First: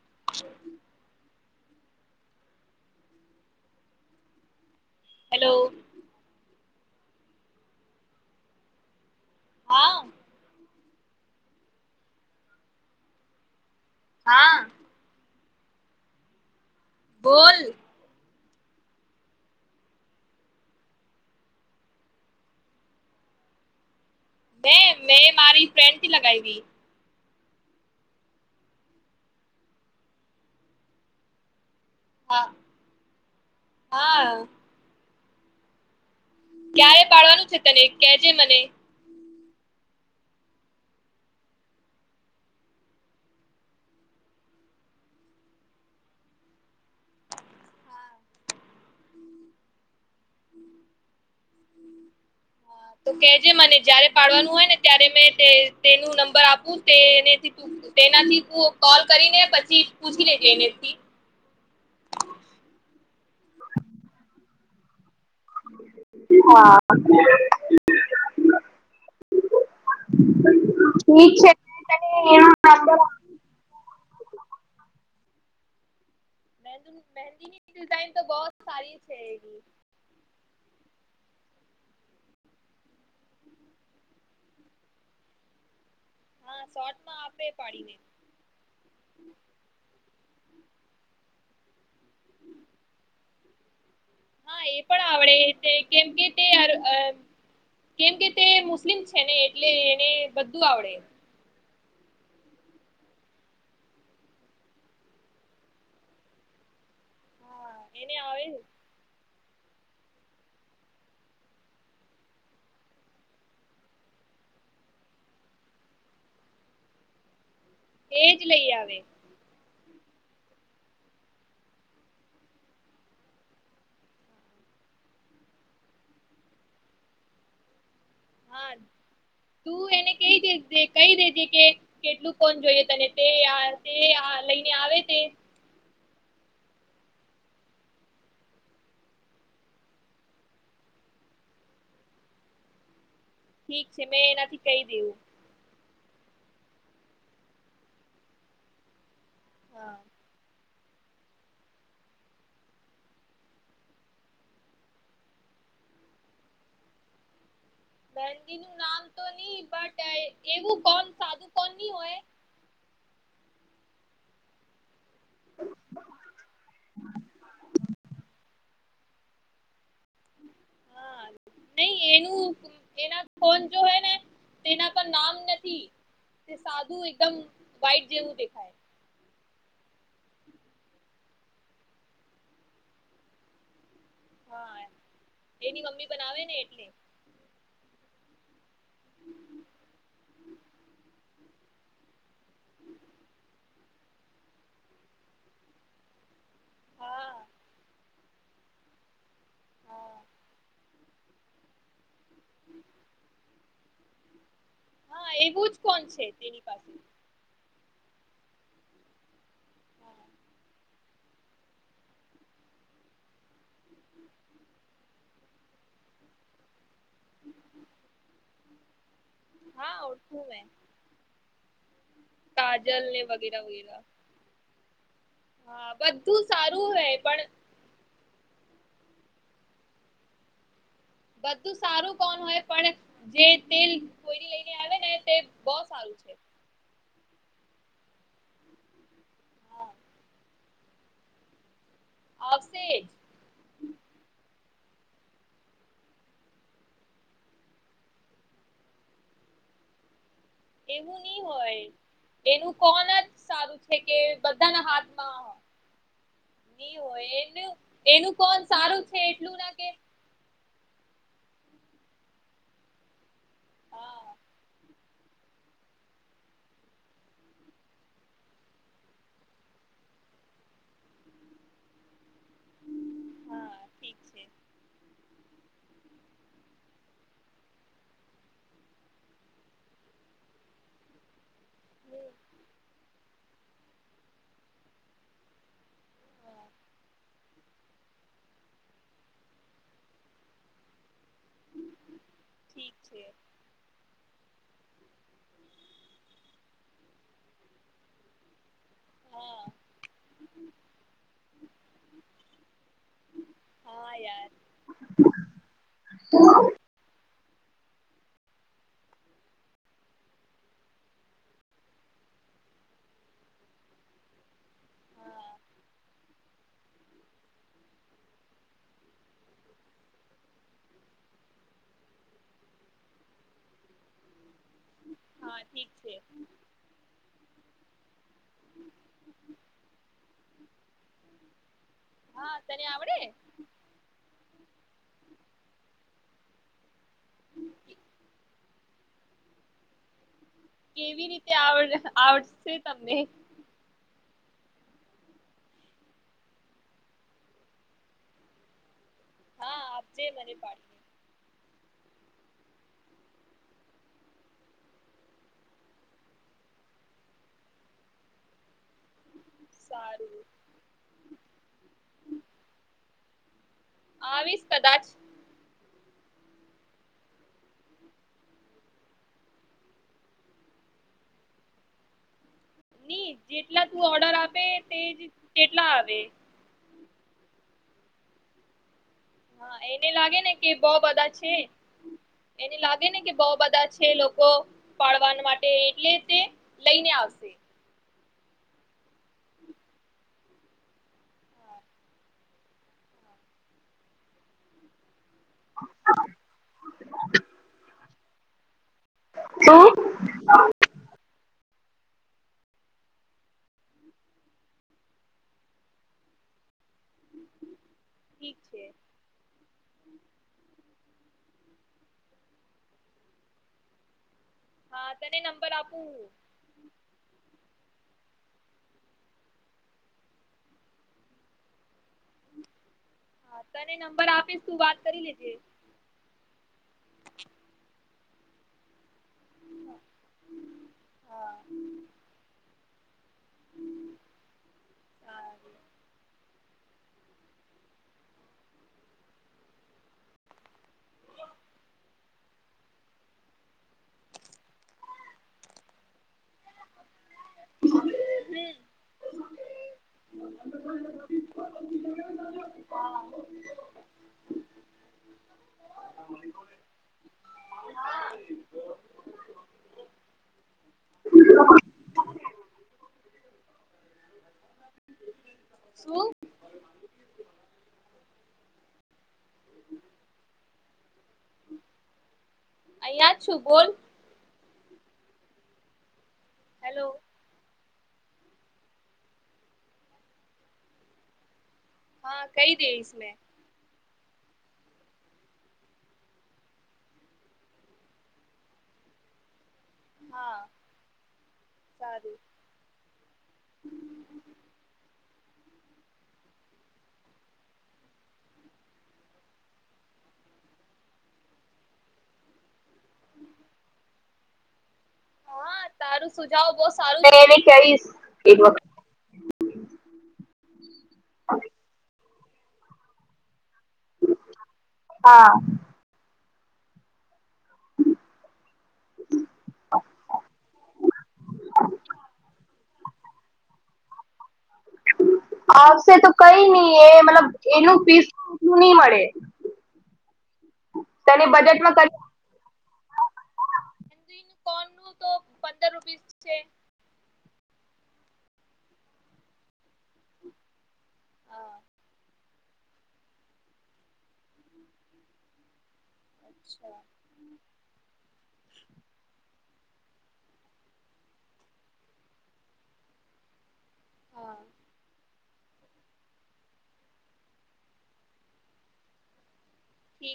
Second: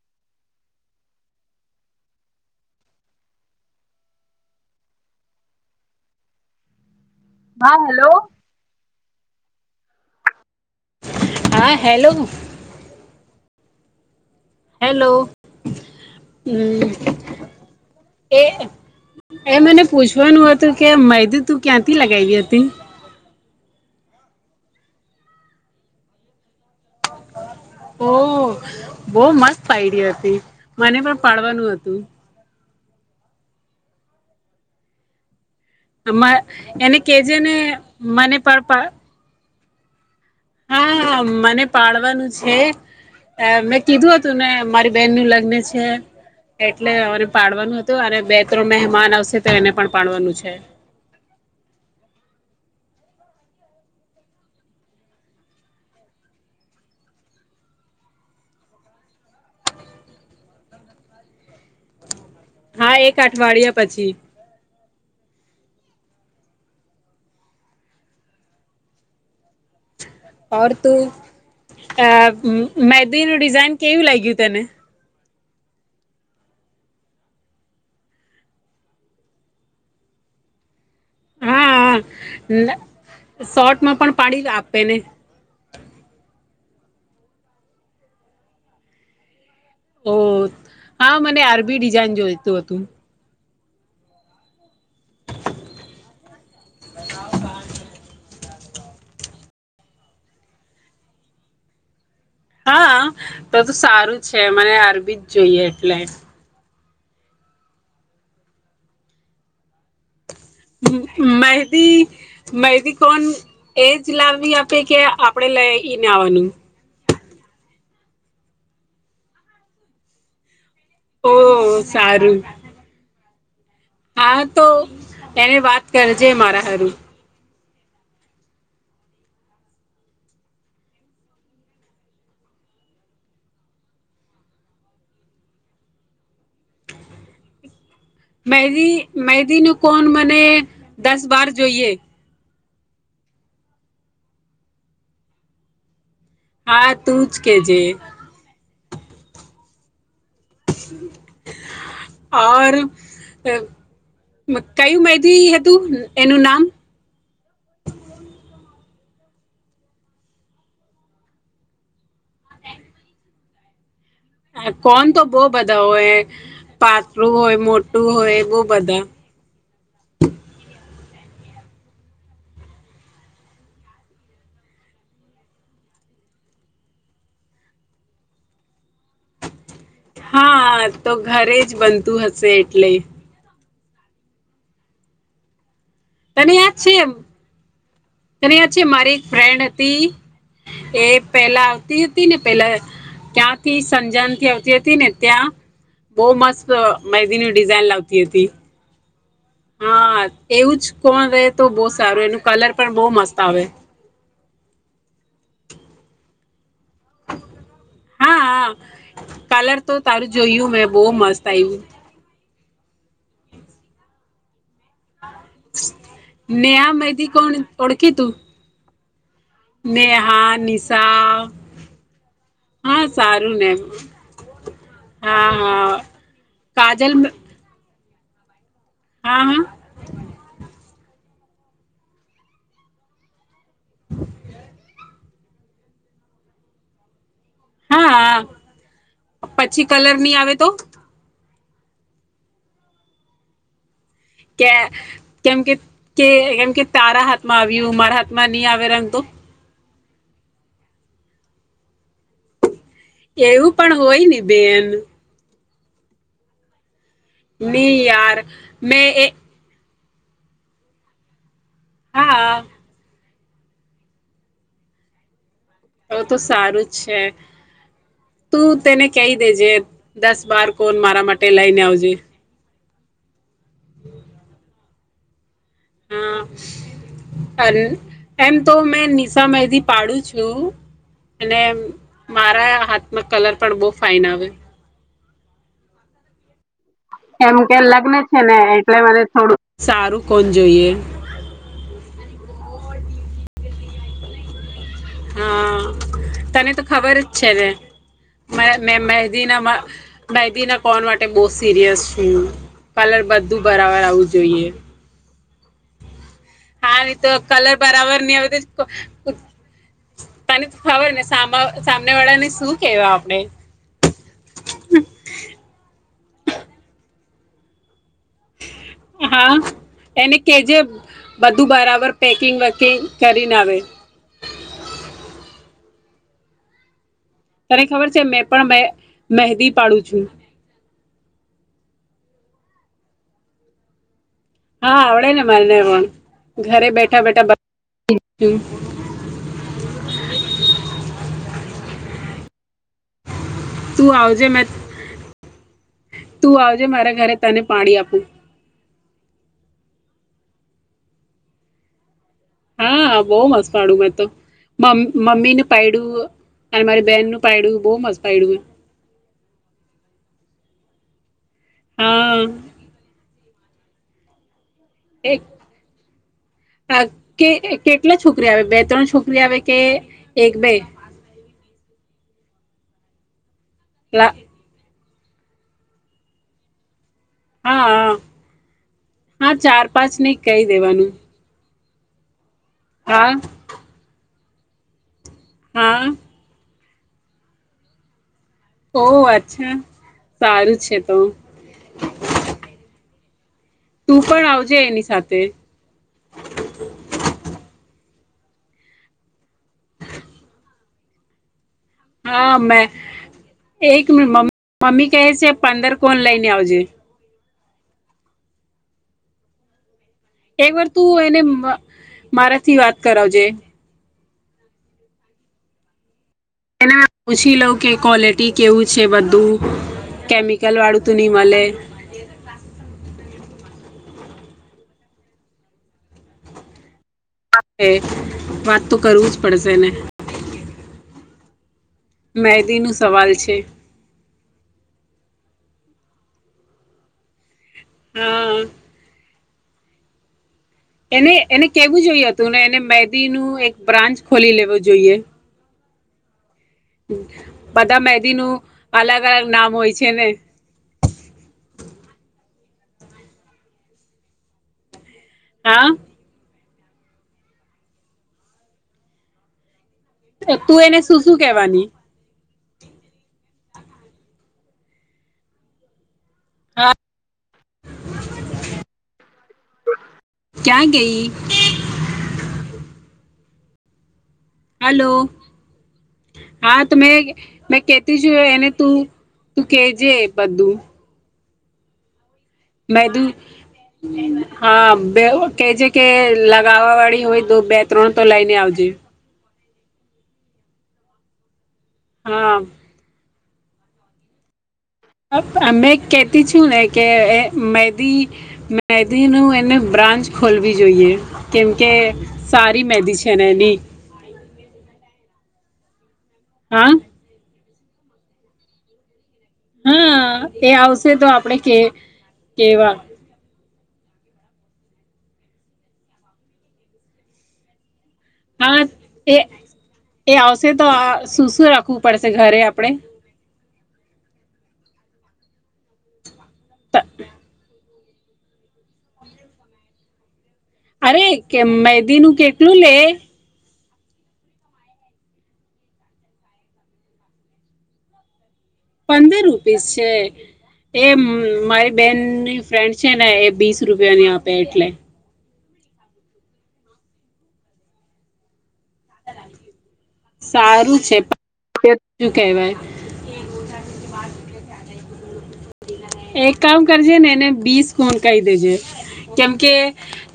[inaudible] Hello હા hello હા હા હેલો હેલો હમ બોલ એ એ મને પૂછવાનું હતું કે મૈદ તું ક્યાંથી લગાવી હતી મેં મેં મારી ફ્રેન્થી લગાયવી ઓ બો મસ્ત આઈડી હતી મને પણ પાડવાનું હ હા હા એને કેજે ને મને પર હા મને પાડવાનું છે મેં કીધું હતું ને મારી બેહેન નું લગ્ન છે એટલે મને પાડવાનું હતું અને બે ત્રણ મહેમાન આવશે તો એને પણ પાડવાનું છે‌. તો કેજે મને જયારે પાડવાનું હોય ને ત્યારે મે તે તેનું નંબર આપું તેને તેનાથી કોલ કરીને પછી પૂછી લેજે એનેથી હા એક અઠવાડિયા પછી હા ઓર તું અ તને એનો નંબર મેંદ ન ડિઝાઇન કેવું લાગ્યું તને મેંહદુ નું મેંહદીની ડિઝાઇન તો બો સારી છે એવી હા લ શોટમાં પણ પાડીલ આપે ને હા શોટ માં આપે પાડીને ઓ હા મને આરબી ડિઝઇન જોઈતું હતું હા એ પણ આવડે તે કેમ કે તે અર અ કેમ કે તે મુસ્લિમ છે ને એટલે એને બધું આવડે હા તો તો સારું છે મને અરબી જ જોઈએ એટલે હા એને આવે મહેંદી મહેંદી કોન એ જ લાવી આપે કે આપડે લઈને આવવાનું એજ લઈ આવે ઓહ સારું હા તો એને વાત કરજે મારા હારું હા તું એને કે કેય દે જે કઈ દે જે કે કેટલું કોણ જોઈએ તને તે આ તે આ લઈને આવે તે મેહદી મેહદી નો કોન મને દસ-બાર જોઈએ. ઠીક છે મેં એનાથી કય દેવું. હા, તું જ કેજે. હા. ઓર અ કયું મેહદી હતું એનું નામ? તો ની બટ એવું કોણ સાદું કોન ની હોય. આ કોન તો બો બધા હોય પાતળું હોય મોટું હોય બો બધા. હા, નહી એનું એના કોન જોહે ને તેના પર નામ નથી તે સાદું એકદમ વાઈટ જેવું દેખાય. હા, તો ઘરે જ બનતું હશે એટલે. હા, એની મમ્મી તને યાદ છે એમ. તને યાદ છે મારી એક ફ્રેન્ડ હતી એ પેલા આવતી હતી ને પેલા ત્યાંથી સંજનથી આવતી હતી ને ત્યાં બો મસ્ત મેહદીનું ડિઝઇન લાવતી હતી. હા, તેવું જ. કોન રે તો બો સારું એનું કલર પણ બો મસ્ત આવે. હા, એવું જ કોન છે તેની પાસે. હા આં કલર તો તારું જોયું મે બહુ મસ્ત આયવુ. નેહા મેંહદી કોણ ઓળખી તું? નેહા, નિશા. હા કાજલ ને સારું વગેરા વગેરા હા બધું સારું હે પણ હાં બધું સારું કોન હોય પણ જે તેલ કોયડી લઈને આવે ને તે બૌ સારું છે. હા, આં પછી કલર ની આવે તો? આવશેે જ. કે કેમ કે કે એમકે તારા હાથમાં આવ્યું મારા હાથમાં ની આવે રંગ તો. એવું ની હોય એનું એવું પણ હોય ને બેન. ની હો એ નહી એનું યાર કોન સારું મેં છે એ એટલું ના કે હા હા હવ તો સારું જ છે તું તેને કહી દેજે દસ બાર કોન મારા માટે લઈને આવજે હા અને એમ તો મેં નિશા મહેંદી પાડું છું અને મારા હાથમાં કલર પણ બહુ ફાઇન આવે એમ કે લગ્ન છે ને એટલે મને થોડું સારું કોન જોઈએ ઠીક છે હા તને તો ખબર જ છે ને મારા મેં મહેદીનામાં મહેંદી ના કોન માટે બહ સિરિયસ છું કલર બધું બરાબર આવું જોઈએ હ હા તો કલર બરાબર ની હવે તને ખબર ને સામને વાળાને શું કે આપણે હા એને કેજે બધું બરાબર પેકિંગ વકીંગ કરીને આવે ઠીક છે તને ખબર છે મેં પણ મેં મહેંદી પાડું છું હા તને આવડે હા આવડે ને મારેને પણ ઘરે બેઠા બેઠા કેવી રીતે આવડ આવડશે તમને તું આવજે તું આવજે મારા ઘરે તને પાણી આપું હા આપજે મને પાડી હા બહ મસ્ત પાડ્યું મેં તો મમ્મી નું પડ્યું અને મારી બેન નું પડું બહુ મસ્ત પાડડ્યું મે સારું હા આવીશ કદા એક કે કેટલા છોકરી આવે બે ત્રણ છોકરી આવે કે એક બે ની [unintelligible] તે જ કેટલા આવે હા હા હા ચાર એને પાંચ લાગે ને કહી કે બઉ દેવાનું બધા છે એને લાગે ને હા કે બહ બધા છે લોકો [unintelligible] માટે હા એટલે છે લઈને આવશે ઓહ અચ્છા સારું છે તો તું પણ આવજે એની સાથે તે શું હા મે, એક મ મમ્મી કહે છે પંદર કોન લઈને આવજે. ઠીક છે. એક વાર તું એને, મારાથી વાત કરાવજે. હા તને નંબર આપું? એને પૂછી લઉં કે ક્વોલિટી કેવું છે બધું, કેમિકલ વાળું ત નહી મળે. તને નંબર આપીસ તું વાત કરી લેજે. એ વાત તો કરવું જ પડશેને. હા. મંહેદી નો સવાલ છે. સારૂ. હમ. એને એને કેવું જોઈએ હતું ને એને મેંદીનું એક બ્રાન્ચ ખોલી લેવો જોઈએ. બધા મેંદી નું અલગ અલગ નામ હોય છે ને. હા. તો તું એને શું શું કેવાની? શું? હા, ક્યાં ગઈ? [inaudible] સુબોલ. હલો. હા તો મે મે કે કેતિ છુ એને તું તું કેજે બધું. હા કઈ દઇસ મેં તું મે. હા બે કે છે કે લગાવવા વાળી હોય તો બે ત્રણ તો લઈને આવજે. હા. હા. [unintelligible] અમે કહેતી છું ને કે એ મેંદી મેંદીનું એને બ્રાન્ચ ખોલવી જોઈએ, કેમકે સારી મેંદી છે ને એની. તારું સુજાવો બહુ હા સારું [unintelligible] કેઈસ એક વખત. હા એ આવ સે તો આપણેે કે. કેવા. હા. હા એ એ આવશે આપણે આવશે તો કઈ નહી એ આપડે મતલબ એનું [unintelligible] નહી મળે. અરે તને કે બજેટમાં મેંદીનું કેટલું લે? કોન નુ તો પંદર રૂપીસ છે. પંદર રૂપીસ છે, એ મારી બેનની ફ્રેન્ડ છે ને એ બીસ રૂપિયાની આપે એટલે. અચ્છા હ. સારું છે [unintelligible] કેવાય. [unintelligible] એક કામ કરજેને એને બીસ ગુણ કહી દેજે કેમકે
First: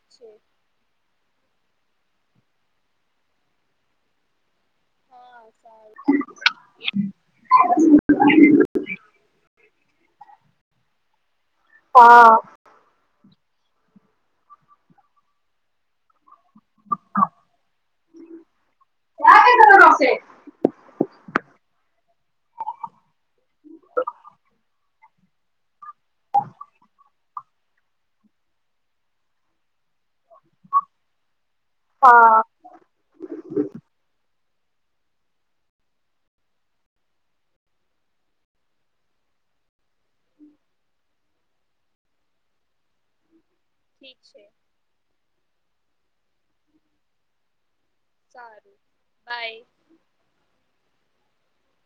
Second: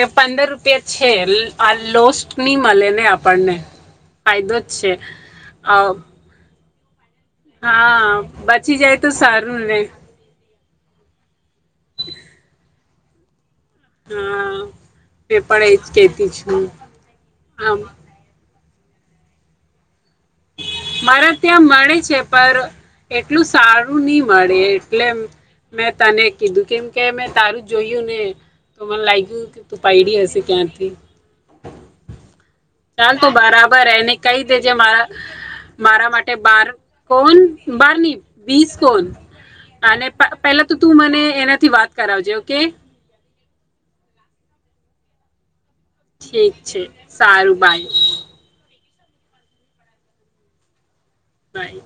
એ પંદર રૂપિયા છે. લ આ લોસ્ટની મલે ને આપણને ફાયદો છે અ [inaudible] હા બચી જાય તો સારું ને. હા. હા મેં પણ એજ કેતી છું આમ કા ગે તમારું [unintelligible] શે મારે ત્યાં મળે છે પર એટલું સારું નહીં મળે એટલે મેં તને કીધું કેમ કે મેં તારું જોયું ને તો મને લાગ્યું કે તું પાયડી હશે. ત્યા થી હા ચાલ તું બરાબર એને કઈ દેજે મારા મારા માટે બાર કોન બારની વીસ કોન અને પ પેલાતો તું મને એનાથી વાત કરાવજે ઓકે ઠીક છે. ઠીક છે સારું બાય સારું બાય બાય